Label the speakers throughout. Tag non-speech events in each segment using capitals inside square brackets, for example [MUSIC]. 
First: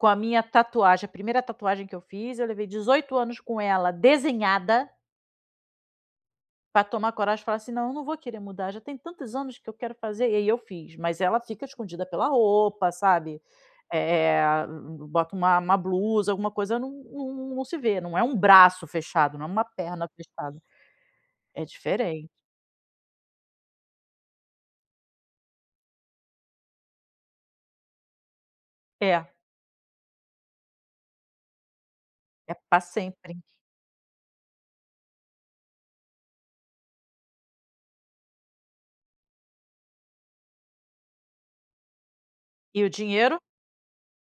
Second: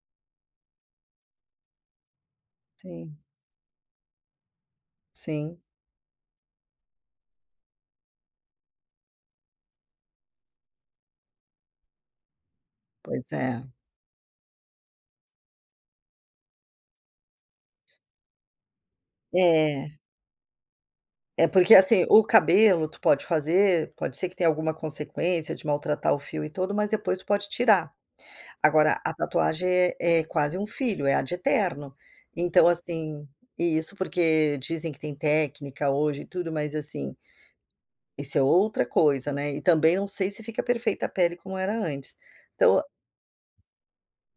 Speaker 1: Com a minha tatuagem, a primeira tatuagem que eu fiz, eu levei
Speaker 2: Sim.
Speaker 1: 18 anos com ela desenhada.
Speaker 2: Sim.
Speaker 1: Pra tomar coragem e falar assim: "Não, não vou querer mudar, já tem tantos anos que eu quero fazer", aí eu fiz, mas ela fica escondida pela roupa,
Speaker 2: Pois
Speaker 1: sabe?
Speaker 2: é.
Speaker 1: Eh, bota uma uma blusa, alguma coisa, não não não se vê, não é um braço fechado, não é uma
Speaker 2: É.
Speaker 1: perna fechada.
Speaker 2: É
Speaker 1: É
Speaker 2: porque assim, o
Speaker 1: diferente.
Speaker 2: cabelo, tu pode fazer, pode ser que tenha alguma consequência de maltratar o fio e tudo. Mas depois tu pode tirar, agora a
Speaker 1: É.
Speaker 2: tatuagem é quase um filho, é ad eternum.
Speaker 1: É,
Speaker 2: Então
Speaker 1: pra
Speaker 2: assim,
Speaker 1: sempre.
Speaker 2: isso, porque dizem que tem técnica hoje e tudo mas assim isso é outra coisa né, e também eu não sei se fica perfeita a pele como era antes. Então
Speaker 1: E o dinheiro?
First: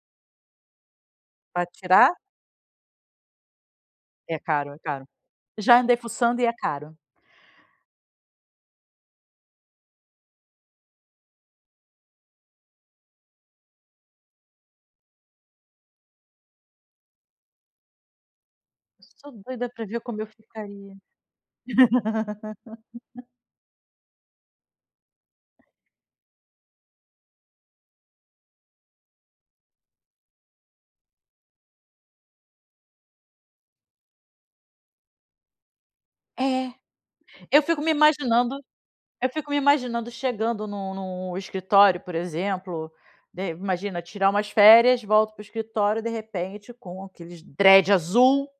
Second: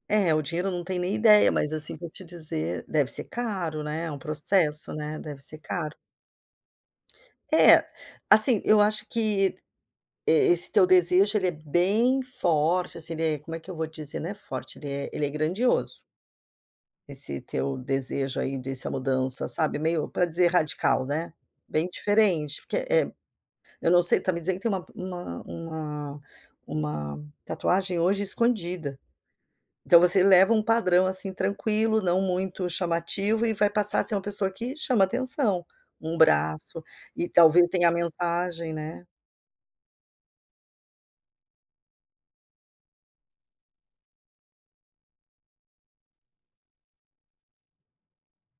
Speaker 2: É, o dinheiro não tenho nem ideia,
Speaker 1: Para
Speaker 2: mas assim vou
Speaker 1: tirar?
Speaker 2: te dizer, deve ser caro né. É um
Speaker 1: É caro, é
Speaker 2: processo
Speaker 1: caro.
Speaker 2: né, deve ser
Speaker 1: Já
Speaker 2: caro.
Speaker 1: andei fuçando e é caro.
Speaker 2: É, assim, eu acho que, e esse teu desejo ele é bem forte assim. Ele é, como é que eu vou dizer, não é forte, ele é ele é grandioso. Esse teu desejo aí dessa
Speaker 1: Eu sou
Speaker 2: mudança
Speaker 1: doida
Speaker 2: sabe,
Speaker 1: para ver
Speaker 2: meio
Speaker 1: como
Speaker 2: para
Speaker 1: eu
Speaker 2: dizer
Speaker 1: ficaria.
Speaker 2: radical né, bem diferente porque é
Speaker 1: [LAUGHS]
Speaker 2: eu não sei, está me dizendo que tem uma uma uma tatuagem hoje escondida. Então você leva uma padrão assim tranquilo, não muito chamativo e vai passar a ser uma pessoa que chama atenção, um
Speaker 1: É,
Speaker 2: braço, e
Speaker 1: eu
Speaker 2: talvez
Speaker 1: fico
Speaker 2: tenha
Speaker 1: me
Speaker 2: a
Speaker 1: imaginando
Speaker 2: mensagem né?
Speaker 1: eu fico me imaginando chegando no no escritório, por exemplo, de imagina tirar umas férias, volto para o escritório, de repente com aqueles dreads azul.